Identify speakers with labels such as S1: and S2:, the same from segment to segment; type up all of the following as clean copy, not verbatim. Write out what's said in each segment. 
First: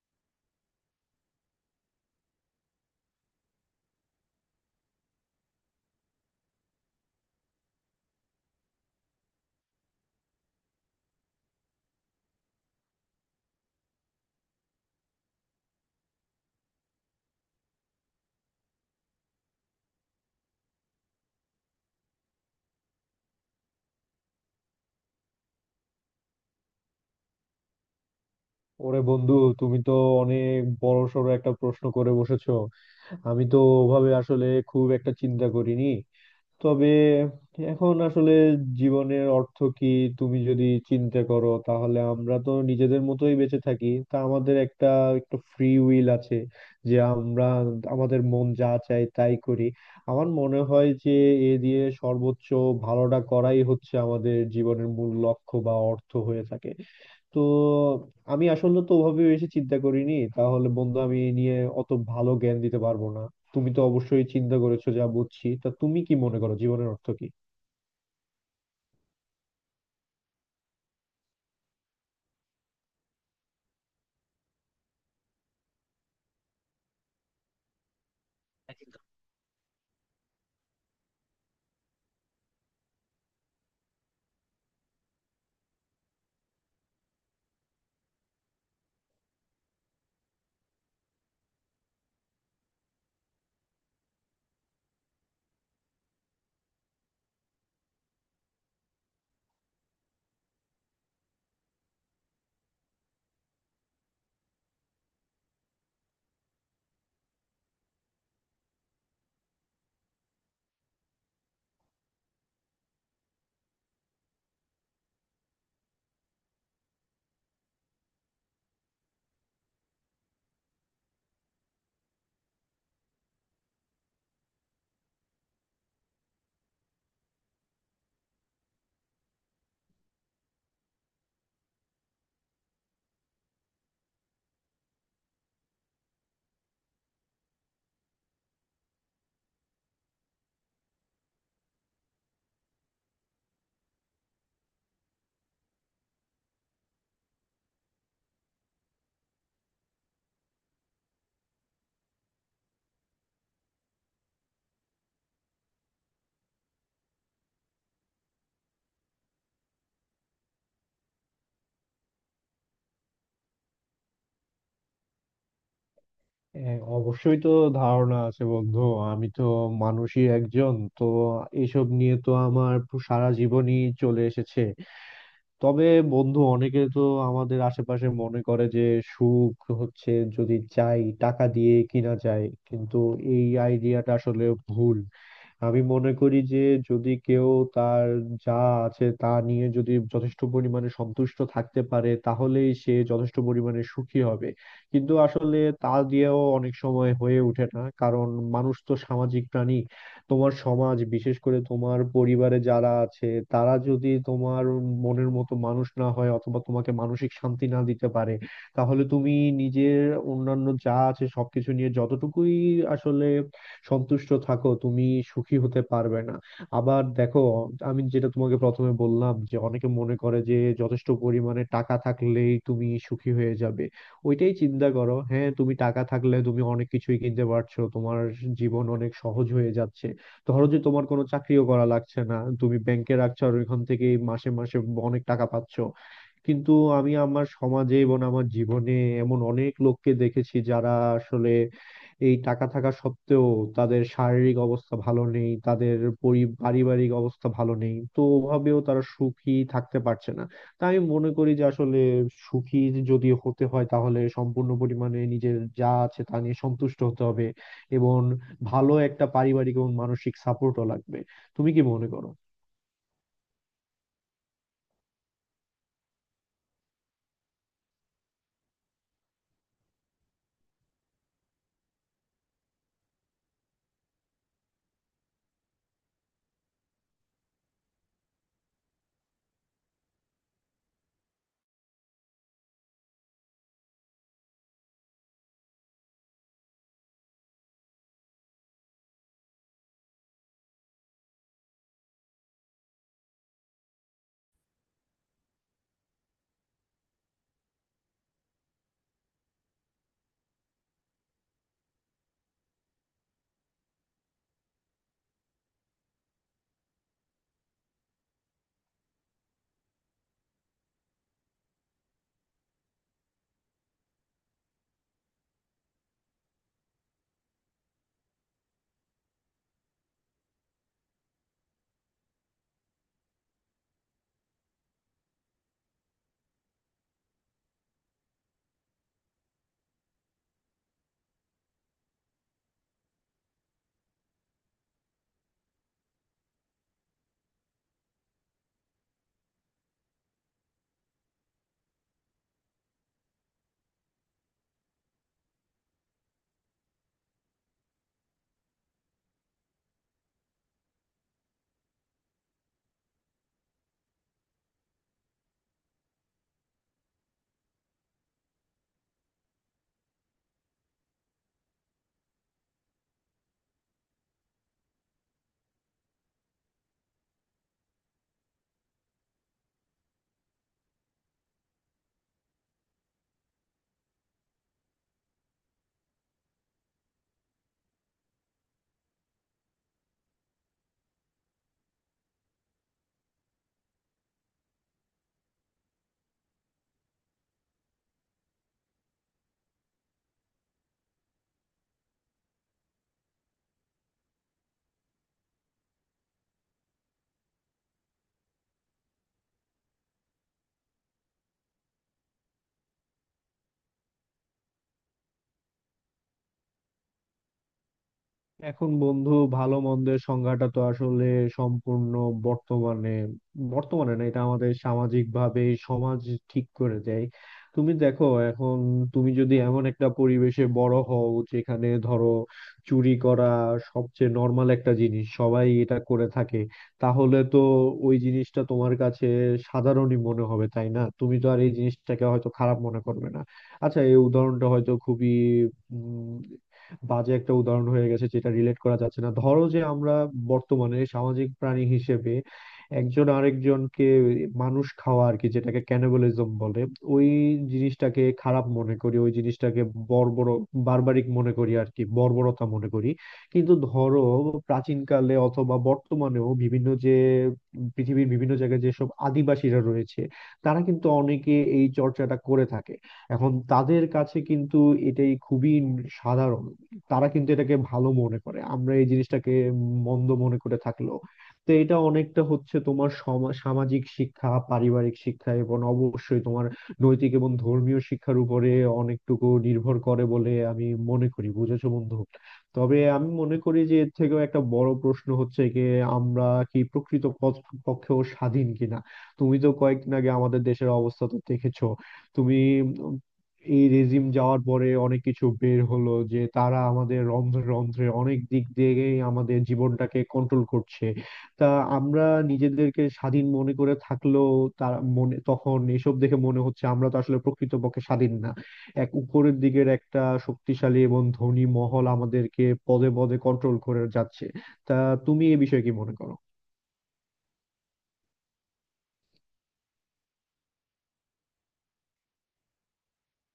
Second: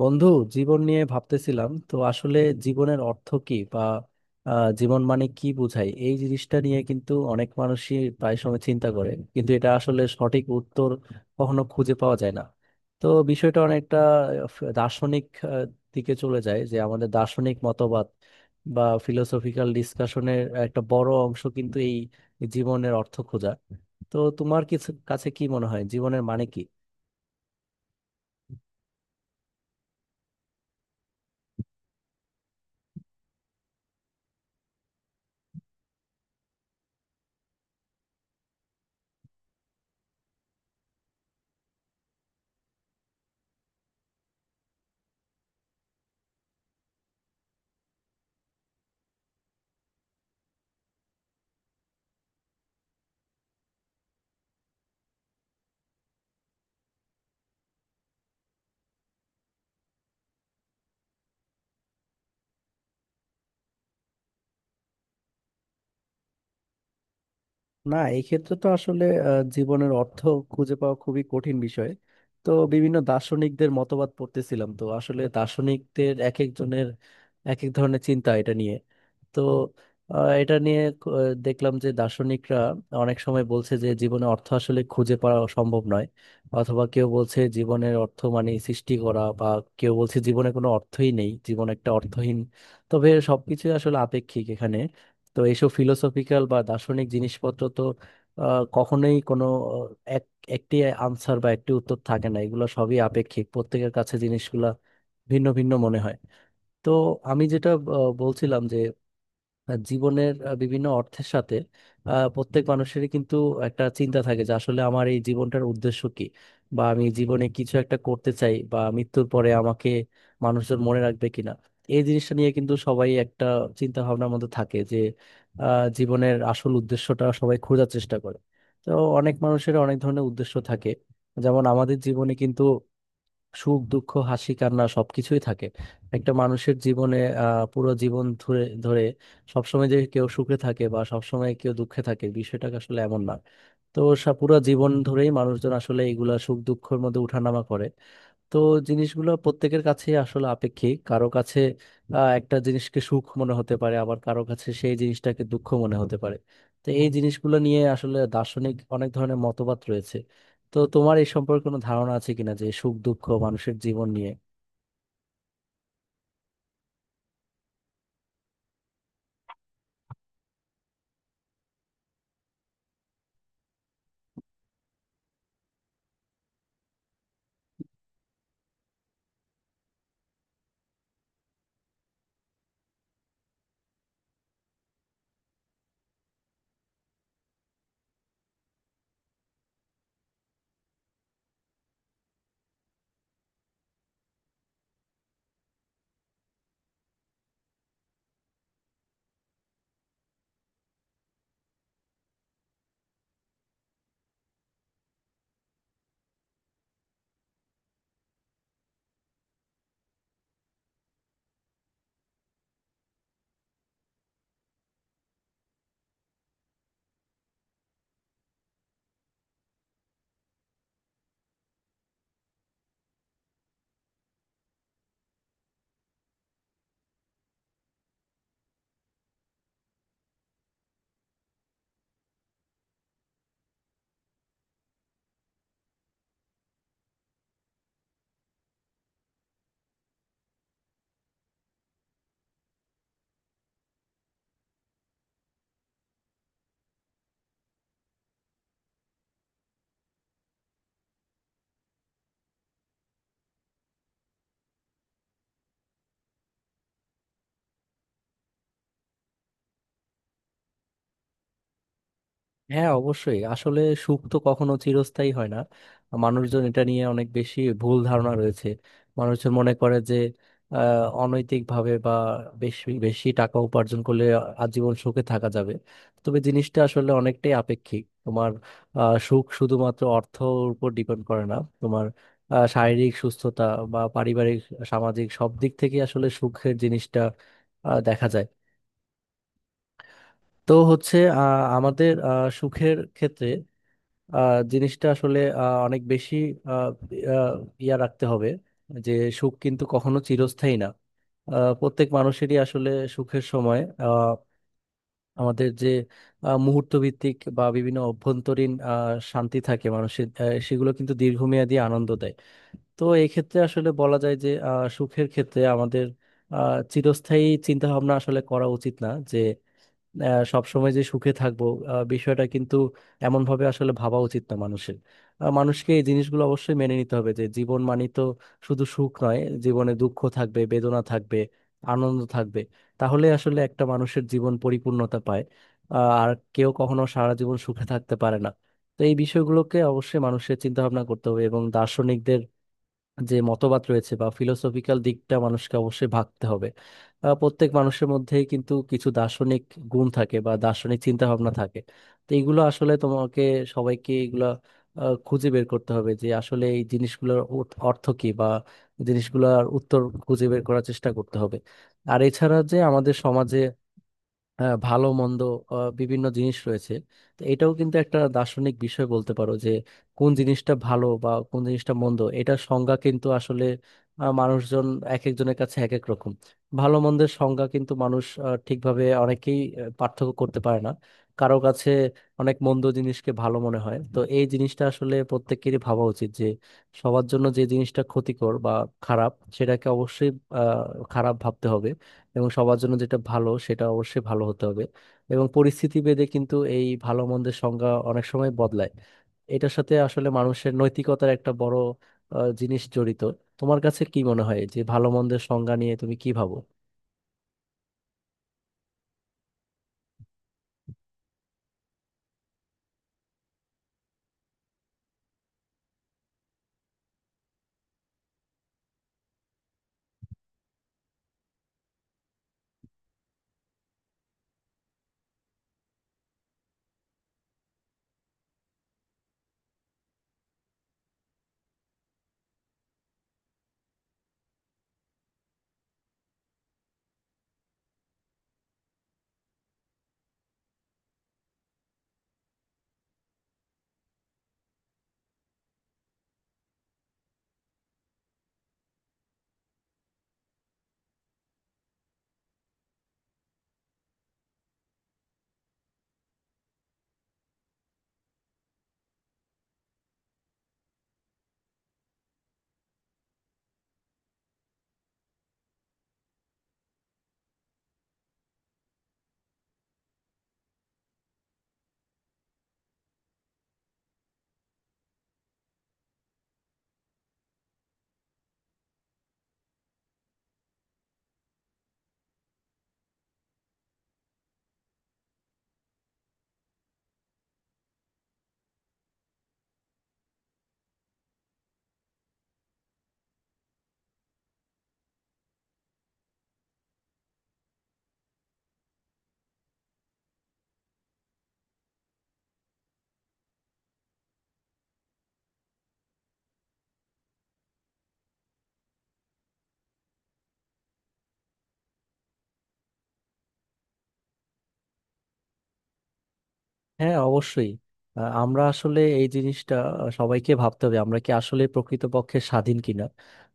S1: বন্ধু, জীবন নিয়ে ভাবতেছিলাম তো আসলে জীবনের অর্থ কি বা জীবন মানে কি বোঝায়, এই জিনিসটা নিয়ে কিন্তু অনেক মানুষই প্রায় সময় চিন্তা করে, কিন্তু এটা আসলে সঠিক উত্তর কখনো খুঁজে পাওয়া যায় না। তো বিষয়টা অনেকটা দার্শনিক আহ, দিকে চলে যায়, যে আমাদের দার্শনিক মতবাদ বা ফিলোসফিক্যাল ডিসকাশনের একটা বড় অংশ কিন্তু এই জীবনের অর্থ খোঁজা। তো তোমার কিছু কাছে কি মনে হয় জীবনের মানে কি?
S2: ওরে বন্ধু, তুমি তো অনেক বড় সড় একটা প্রশ্ন করে বসেছো। আমি তো ওভাবে আসলে খুব একটা চিন্তা করিনি, তবে এখন আসলে জীবনের অর্থ কি তুমি যদি চিন্তা করো, তাহলে আমরা তো নিজেদের মতোই বেঁচে থাকি। তা আমাদের একটা একটা ফ্রি উইল আছে যে আমরা আমাদের মন যা চায় তাই করি। আমার মনে হয় যে এ দিয়ে সর্বোচ্চ ভালোটা করাই হচ্ছে আমাদের জীবনের মূল লক্ষ্য বা অর্থ হয়ে থাকে। তো আমি আসলে তো ওভাবে বেশি চিন্তা করিনি, তাহলে বন্ধু আমি এই নিয়ে অত ভালো জ্ঞান দিতে পারবো না। তুমি তো অবশ্যই চিন্তা করেছো যা বুঝছি, তা তুমি কি মনে করো জীবনের অর্থ কি?
S1: না, এই ক্ষেত্রে তো আসলে জীবনের অর্থ খুঁজে পাওয়া খুবই কঠিন বিষয়। তো বিভিন্ন দার্শনিকদের মতবাদ পড়তেছিলাম তো আসলে দার্শনিকদের এক একজনের এক এক ধরনের চিন্তা এটা নিয়ে। তো এটা নিয়ে দেখলাম যে দার্শনিকরা অনেক সময় বলছে যে জীবনে অর্থ আসলে খুঁজে পাওয়া সম্ভব নয়, অথবা কেউ বলছে জীবনের অর্থ মানে সৃষ্টি করা, বা কেউ বলছে জীবনে কোনো অর্থই নেই, জীবন একটা অর্থহীন। তবে সবকিছু আসলে আপেক্ষিক এখানে। তো এইসব ফিলোসফিক্যাল বা দার্শনিক জিনিসপত্র তো কখনোই কোনো আহ, এক একটি আনসার বা একটি উত্তর থাকে না, এগুলো সবই আপেক্ষিক, প্রত্যেকের কাছে জিনিসগুলা ভিন্ন ভিন্ন মনে হয়। তো আমি যেটা বলছিলাম যে জীবনের বিভিন্ন অর্থের সাথে প্রত্যেক মানুষেরই কিন্তু একটা চিন্তা থাকে যে আসলে আমার এই জীবনটার উদ্দেশ্য কি, বা আমি জীবনে কিছু একটা করতে চাই, বা মৃত্যুর পরে আমাকে মানুষজন মনে রাখবে কিনা। এই জিনিসটা নিয়ে কিন্তু সবাই একটা চিন্তা ভাবনার মধ্যে থাকে যে জীবনের আসল উদ্দেশ্যটা সবাই খোঁজার চেষ্টা করে। তো অনেক মানুষের অনেক ধরনের উদ্দেশ্য থাকে। যেমন আমাদের জীবনে কিন্তু সুখ দুঃখ হাসি কান্না সবকিছুই থাকে একটা মানুষের জীবনে। পুরো জীবন ধরে ধরে সবসময় যে কেউ সুখে থাকে বা সবসময় কেউ দুঃখে থাকে, বিষয়টা আসলে এমন না। তো পুরো জীবন ধরেই মানুষজন আসলে এগুলা সুখ দুঃখের মধ্যে উঠানামা করে। তো জিনিসগুলো প্রত্যেকের কাছে আসলে আপেক্ষিক, কারো কাছে একটা জিনিসকে সুখ মনে হতে পারে, আবার কারো কাছে সেই জিনিসটাকে দুঃখ মনে হতে পারে। তো এই জিনিসগুলো নিয়ে আসলে দার্শনিক অনেক ধরনের মতবাদ রয়েছে। তো তোমার এই সম্পর্কে কোনো ধারণা আছে কিনা যে সুখ দুঃখ মানুষের জীবন নিয়ে?
S2: হ্যাঁ, অবশ্যই তো ধারণা আছে বন্ধু। আমি তো মানুষই একজন, তো এসব নিয়ে তো আমার সারা জীবনই চলে এসেছে। তবে বন্ধু, অনেকে তো আমাদের আশেপাশে মনে করে যে সুখ হচ্ছে যদি চাই টাকা দিয়ে কিনা যায়, কিন্তু এই আইডিয়াটা আসলে ভুল। আমি মনে করি যে যদি কেউ তার যা আছে তা নিয়ে যদি যথেষ্ট পরিমাণে সন্তুষ্ট থাকতে পারে, তাহলেই সে যথেষ্ট পরিমাণে সুখী হবে। কিন্তু আসলে তা দিয়েও অনেক সময় হয়ে ওঠে না, কারণ মানুষ তো সামাজিক প্রাণী। তোমার সমাজ, বিশেষ করে তোমার পরিবারে যারা আছে, তারা যদি তোমার মনের মতো মানুষ না হয় অথবা তোমাকে মানসিক শান্তি না দিতে পারে, তাহলে তুমি নিজের অন্যান্য যা আছে সবকিছু নিয়ে যতটুকুই আসলে সন্তুষ্ট থাকো, তুমি সুখী হতে পারবে না। আবার দেখো, আমি যেটা তোমাকে প্রথমে বললাম যে অনেকে মনে করে যে যথেষ্ট পরিমাণে টাকা থাকলেই তুমি সুখী হয়ে যাবে। ওইটাই চিন্তা করো, হ্যাঁ তুমি টাকা থাকলে তুমি অনেক কিছুই কিনতে পারছো, তোমার জীবন অনেক সহজ হয়ে যাচ্ছে। ধরো যে তোমার কোনো চাকরিও করা লাগছে না, তুমি ব্যাংকে রাখছো আর ওইখান থেকে মাসে মাসে অনেক টাকা পাচ্ছো। কিন্তু আমি আমার সমাজে এবং আমার জীবনে এমন অনেক লোককে দেখেছি যারা আসলে এই টাকা থাকা সত্ত্বেও তাদের শারীরিক অবস্থা ভালো নেই, তাদের পারিবারিক অবস্থা ভালো নেই, তো ওভাবেও তারা সুখী থাকতে পারছে না। তাই আমি মনে করি যে আসলে সুখী যদি হতে হয়, তাহলে সম্পূর্ণ পরিমাণে নিজের যা আছে তা নিয়ে সন্তুষ্ট হতে হবে এবং ভালো একটা পারিবারিক এবং মানসিক সাপোর্টও লাগবে। তুমি কি মনে করো?
S1: হ্যাঁ, অবশ্যই আসলে সুখ তো কখনো চিরস্থায়ী হয় না। মানুষজন এটা নিয়ে অনেক বেশি ভুল ধারণা রয়েছে। মানুষজন মনে করে যে অনৈতিক ভাবে বা বেশি বেশি টাকা উপার্জন করলে আজীবন সুখে থাকা যাবে। তবে জিনিসটা আসলে অনেকটাই আপেক্ষিক, তোমার সুখ শুধুমাত্র অর্থর উপর ডিপেন্ড করে না। তোমার শারীরিক সুস্থতা বা পারিবারিক সামাজিক সব দিক থেকে আসলে সুখের জিনিসটা দেখা যায়। তো হচ্ছে আমাদের সুখের ক্ষেত্রে জিনিসটা আসলে অনেক বেশি আহ, আহ, ইয়া রাখতে হবে যে সুখ কিন্তু কখনো চিরস্থায়ী না। প্রত্যেক মানুষেরই আসলে সুখের সময় আহ, আমাদের যে মুহূর্ত ভিত্তিক বা বিভিন্ন অভ্যন্তরীণ শান্তি থাকে মানুষের, সেগুলো কিন্তু দীর্ঘমেয়াদী আনন্দ দেয়। তো এই ক্ষেত্রে আসলে বলা যায় যে সুখের ক্ষেত্রে আমাদের চিরস্থায়ী চিন্তা ভাবনা আসলে করা উচিত না, যে সবসময় যে সুখে থাকবো বিষয়টা কিন্তু এমন ভাবে আসলে ভাবা উচিত না মানুষের। মানুষকে এই জিনিসগুলো অবশ্যই মেনে নিতে হবে যে জীবন মানে তো শুধু সুখ নয়, জীবনে দুঃখ থাকবে, বেদনা থাকবে, আনন্দ থাকবে, তাহলে আসলে একটা মানুষের জীবন পরিপূর্ণতা পায়। আর কেউ কখনো সারা জীবন সুখে থাকতে পারে না। তো এই বিষয়গুলোকে অবশ্যই মানুষের চিন্তা ভাবনা করতে হবে, এবং দার্শনিকদের যে মতবাদ রয়েছে বা ফিলোসফিক্যাল দিকটা মানুষকে অবশ্যই ভাবতে হবে। প্রত্যেক মানুষের মধ্যে কিন্তু কিছু দার্শনিক গুণ থাকে বা দার্শনিক চিন্তা ভাবনা থাকে। তো এইগুলো আসলে তোমাকে সবাইকে এগুলা খুঁজে বের করতে হবে যে আসলে এই জিনিসগুলোর অর্থ অর্থ কী, বা জিনিসগুলোর উত্তর খুঁজে বের করার চেষ্টা করতে হবে। আর এছাড়া যে আমাদের সমাজে ভালো মন্দ বিভিন্ন জিনিস রয়েছে। তো এটাও কিন্তু একটা দার্শনিক বিষয় বলতে পারো যে কোন জিনিসটা ভালো বা কোন জিনিসটা মন্দ, এটা সংজ্ঞা কিন্তু আসলে মানুষজন এক একজনের কাছে এক এক রকম। ভালো মন্দের সংজ্ঞা কিন্তু মানুষ ঠিকভাবে অনেকেই পার্থক্য করতে পারে না। কারো কাছে অনেক মন্দ জিনিসকে ভালো মনে হয়, তো এই জিনিসটা আসলে প্রত্যেকেরই ভাবা উচিত যে সবার জন্য যে জিনিসটা ক্ষতিকর বা খারাপ, সেটাকে অবশ্যই খারাপ ভাবতে হবে, এবং সবার জন্য যেটা ভালো সেটা অবশ্যই ভালো হতে হবে। এবং পরিস্থিতি ভেদে কিন্তু এই ভালো মন্দের সংজ্ঞা অনেক সময় বদলায়। এটার সাথে আসলে মানুষের নৈতিকতার একটা বড় জিনিস জড়িত। তোমার কাছে কি মনে হয় যে ভালো মন্দের সংজ্ঞা নিয়ে তুমি কি ভাবো?
S2: এখন বন্ধু, ভালো মন্দের সংজ্ঞাটা তো আসলে সম্পূর্ণ বর্তমানে বর্তমানে না এটা আমাদের সামাজিক ভাবে সমাজ ঠিক করে দেয়। তুমি দেখো এখন, তুমি যদি এমন একটা পরিবেশে বড় হও যেখানে ধরো চুরি করা সবচেয়ে নর্মাল একটা জিনিস, সবাই এটা করে থাকে, তাহলে তো ওই জিনিসটা তোমার কাছে সাধারণই মনে হবে, তাই না? তুমি তো আর এই জিনিসটাকে হয়তো খারাপ মনে করবে না। আচ্ছা, এই উদাহরণটা হয়তো খুবই বাজে একটা উদাহরণ হয়ে গেছে যেটা রিলেট করা যাচ্ছে না। ধরো যে আমরা বর্তমানে সামাজিক প্রাণী হিসেবে একজন আরেকজনকে মানুষ খাওয়া আর কি, যেটাকে ক্যানিবালিজম বলে, ওই জিনিসটাকে খারাপ মনে করি, ওই জিনিসটাকে বর্বর বারবারিক মনে করি আর কি, বর্বরতা মনে করি। কিন্তু ধরো প্রাচীনকালে অথবা বর্তমানেও বিভিন্ন যে পৃথিবীর বিভিন্ন জায়গায় যেসব আদিবাসীরা রয়েছে তারা কিন্তু অনেকে এই চর্চাটা করে থাকে। এখন তাদের কাছে কিন্তু এটাই খুবই সাধারণ, তারা কিন্তু এটাকে ভালো মনে করে, আমরা এই জিনিসটাকে মন্দ মনে করে থাকলেও। তো এটা অনেকটা হচ্ছে তোমার সামাজিক শিক্ষা, পারিবারিক শিক্ষা এবং অবশ্যই তোমার নৈতিক এবং ধর্মীয় শিক্ষার উপরে অনেকটুকু নির্ভর করে বলে আমি মনে করি, বুঝেছো বন্ধু। তবে আমি মনে করি যে এর থেকেও একটা বড় প্রশ্ন হচ্ছে যে আমরা কি প্রকৃত পক্ষেও স্বাধীন কিনা। তুমি তো কয়েকদিন আগে আমাদের দেশের অবস্থা তো দেখেছো। তুমি, এই রেজিম যাওয়ার পরে অনেক কিছু বের হলো যে তারা আমাদের রন্ধ্রে রন্ধ্রে অনেক দিক দিয়েই আমাদের জীবনটাকে কন্ট্রোল করছে। তা আমরা নিজেদেরকে স্বাধীন মনে করে থাকলেও, তার মনে তখন এসব দেখে মনে হচ্ছে আমরা তো আসলে প্রকৃতপক্ষে স্বাধীন না। এক উপরের দিকের একটা শক্তিশালী এবং ধনী মহল আমাদেরকে পদে পদে কন্ট্রোল করে যাচ্ছে। তা তুমি এ বিষয়ে কি মনে করো?
S1: হ্যাঁ, অবশ্যই আমরা আসলে এই জিনিসটা সবাইকে ভাবতে হবে আমরা কি আসলে প্রকৃতপক্ষে স্বাধীন কিনা।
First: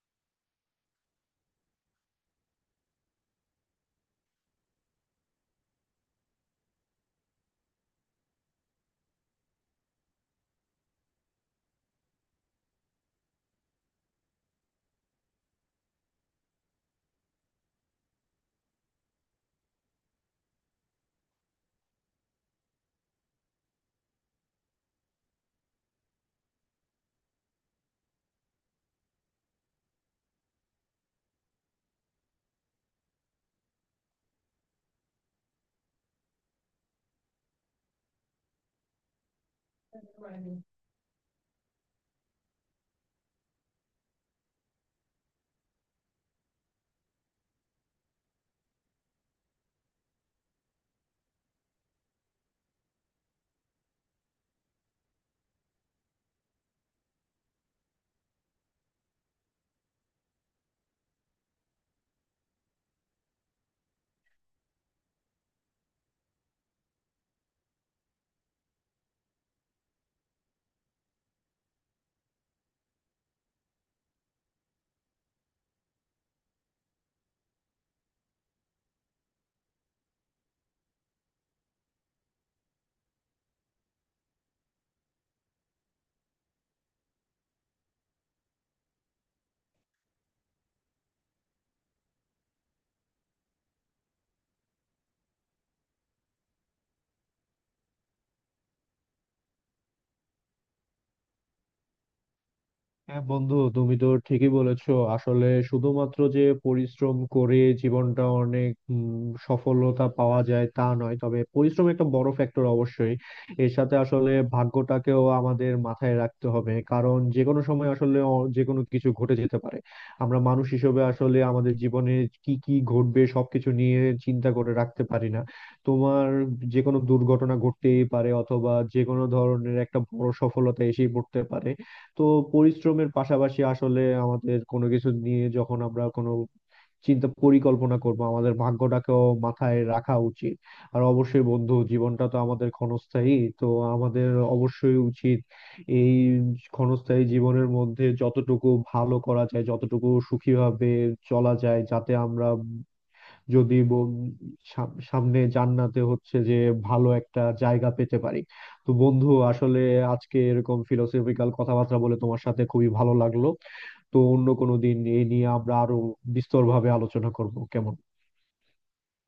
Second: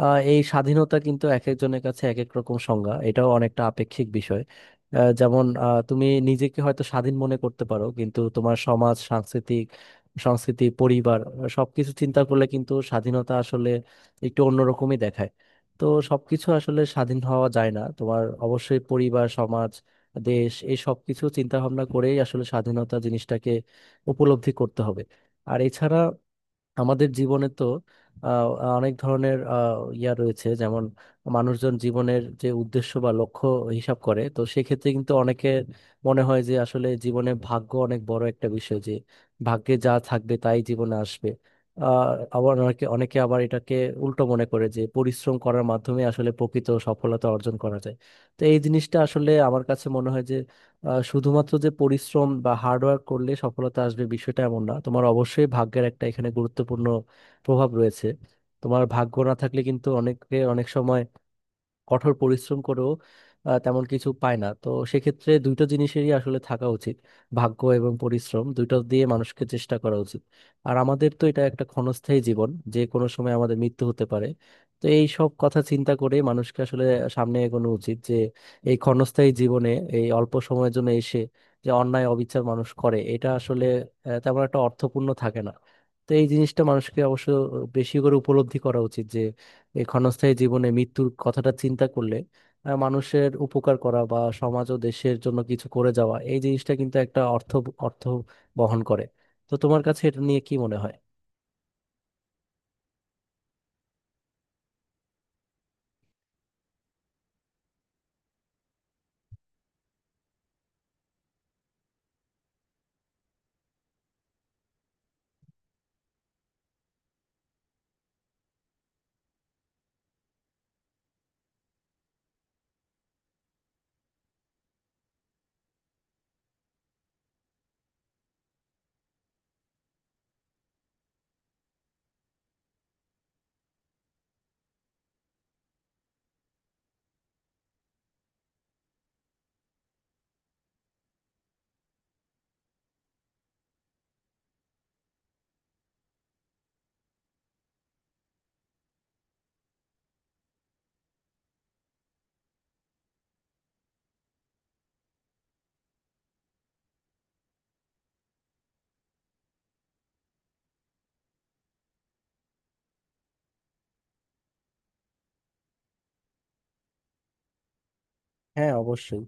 S1: আহ, এই স্বাধীনতা কিন্তু এক একজনের কাছে এক এক রকম সংজ্ঞা, এটাও অনেকটা আপেক্ষিক বিষয়। যেমন তুমি নিজেকে হয়তো স্বাধীন মনে করতে পারো, কিন্তু তোমার সমাজ সাংস্কৃতিক সংস্কৃতি পরিবার সবকিছু চিন্তা করলে কিন্তু স্বাধীনতা আসলে একটু অন্যরকমই দেখায়। তো সবকিছু আসলে স্বাধীন হওয়া যায় না, তোমার অবশ্যই পরিবার সমাজ দেশ এই সবকিছু চিন্তা ভাবনা করেই আসলে স্বাধীনতা জিনিসটাকে উপলব্ধি করতে হবে। আর এছাড়া আমাদের জীবনে তো আহ, অনেক ধরনের ইয়া রয়েছে, যেমন মানুষজন জীবনের যে উদ্দেশ্য বা লক্ষ্য হিসাব করে, তো সেক্ষেত্রে কিন্তু অনেকে মনে হয় যে আসলে জীবনে ভাগ্য অনেক বড় একটা বিষয়, যে ভাগ্যে যা থাকবে তাই জীবনে আসবে। আহ আবার অনেকে অনেকে আবার এটাকে উল্টো মনে করে যে পরিশ্রম করার মাধ্যমে আসলে প্রকৃত সফলতা অর্জন করা যায়। তো এই জিনিসটা আসলে আমার কাছে মনে হয় যে শুধুমাত্র যে পরিশ্রম বা হার্ডওয়ার্ক করলে সফলতা আসবে, বিষয়টা এমন না, তোমার অবশ্যই ভাগ্যের একটা এখানে গুরুত্বপূর্ণ প্রভাব রয়েছে। তোমার ভাগ্য না থাকলে কিন্তু অনেকে অনেক সময় কঠোর পরিশ্রম করেও তেমন কিছু পায় না, তো সেক্ষেত্রে দুটো জিনিসেরই আসলে থাকা উচিত, ভাগ্য এবং পরিশ্রম দুটো দিয়ে মানুষকে চেষ্টা করা উচিত। আর আমাদের তো এটা একটা ক্ষণস্থায়ী জীবন, যে কোনো সময় আমাদের মৃত্যু হতে পারে। তো এই সব কথা চিন্তা করে মানুষকে আসলে সামনে এগোনো উচিত, যে এই ক্ষণস্থায়ী জীবনে এই অল্প সময়ের জন্য এসে যে অন্যায় অবিচার মানুষ করে, এটা আসলে তেমন একটা অর্থপূর্ণ থাকে না। তো এই জিনিসটা মানুষকে অবশ্য বেশি করে উপলব্ধি করা উচিত। এই ক্ষণস্থায়ী জীবনে মৃত্যুর কথাটা চিন্তা করলে মানুষের উপকার করা বা সমাজ ও দেশের জন্য কিছু করে যাওয়া, এই জিনিসটা কিন্তু একটা অর্থ অর্থ বহন করে। তো তোমার কাছে এটা নিয়ে কি মনে হয়?
S2: হ্যাঁ বন্ধু, তুমি তো ঠিকই বলেছো। আসলে শুধুমাত্র যে পরিশ্রম করে জীবনটা অনেক সফলতা পাওয়া যায় তা নয়, তবে পরিশ্রম একটা বড় ফ্যাক্টর অবশ্যই। এর সাথে আসলে ভাগ্যটাকেও আমাদের মাথায় রাখতে হবে, কারণ যে কোনো সময় আসলে যে কোনো কিছু ঘটে যেতে পারে। আমরা মানুষ হিসেবে আসলে আমাদের জীবনে কি কি ঘটবে সবকিছু নিয়ে চিন্তা করে রাখতে পারি না। তোমার যে কোনো দুর্ঘটনা ঘটতেই পারে অথবা যে কোনো ধরনের একটা বড় সফলতা এসেই পড়তে পারে। তো পরিশ্রমের পাশাপাশি আসলে আমাদের কোনো কিছু নিয়ে যখন আমরা কোনো চিন্তা পরিকল্পনা করব, আমাদের ভাগ্যটাকেও মাথায় রাখা উচিত। আর অবশ্যই বন্ধু, জীবনটা তো আমাদের ক্ষণস্থায়ী, তো আমাদের অবশ্যই উচিত এই ক্ষণস্থায়ী জীবনের মধ্যে যতটুকু ভালো করা যায়, যতটুকু সুখীভাবে চলা যায়, যাতে আমরা যদি সামনে জান্নাতে হচ্ছে যে ভালো একটা জায়গা পেতে পারি। তো বন্ধু আসলে আজকে এরকম ফিলোসফিক্যাল কথাবার্তা বলে তোমার সাথে খুবই ভালো লাগলো। তো অন্য কোনো দিন এই নিয়ে আমরা আরো বিস্তর ভাবে আলোচনা করব, কেমন?
S1: হ্যাঁ, অবশ্যই।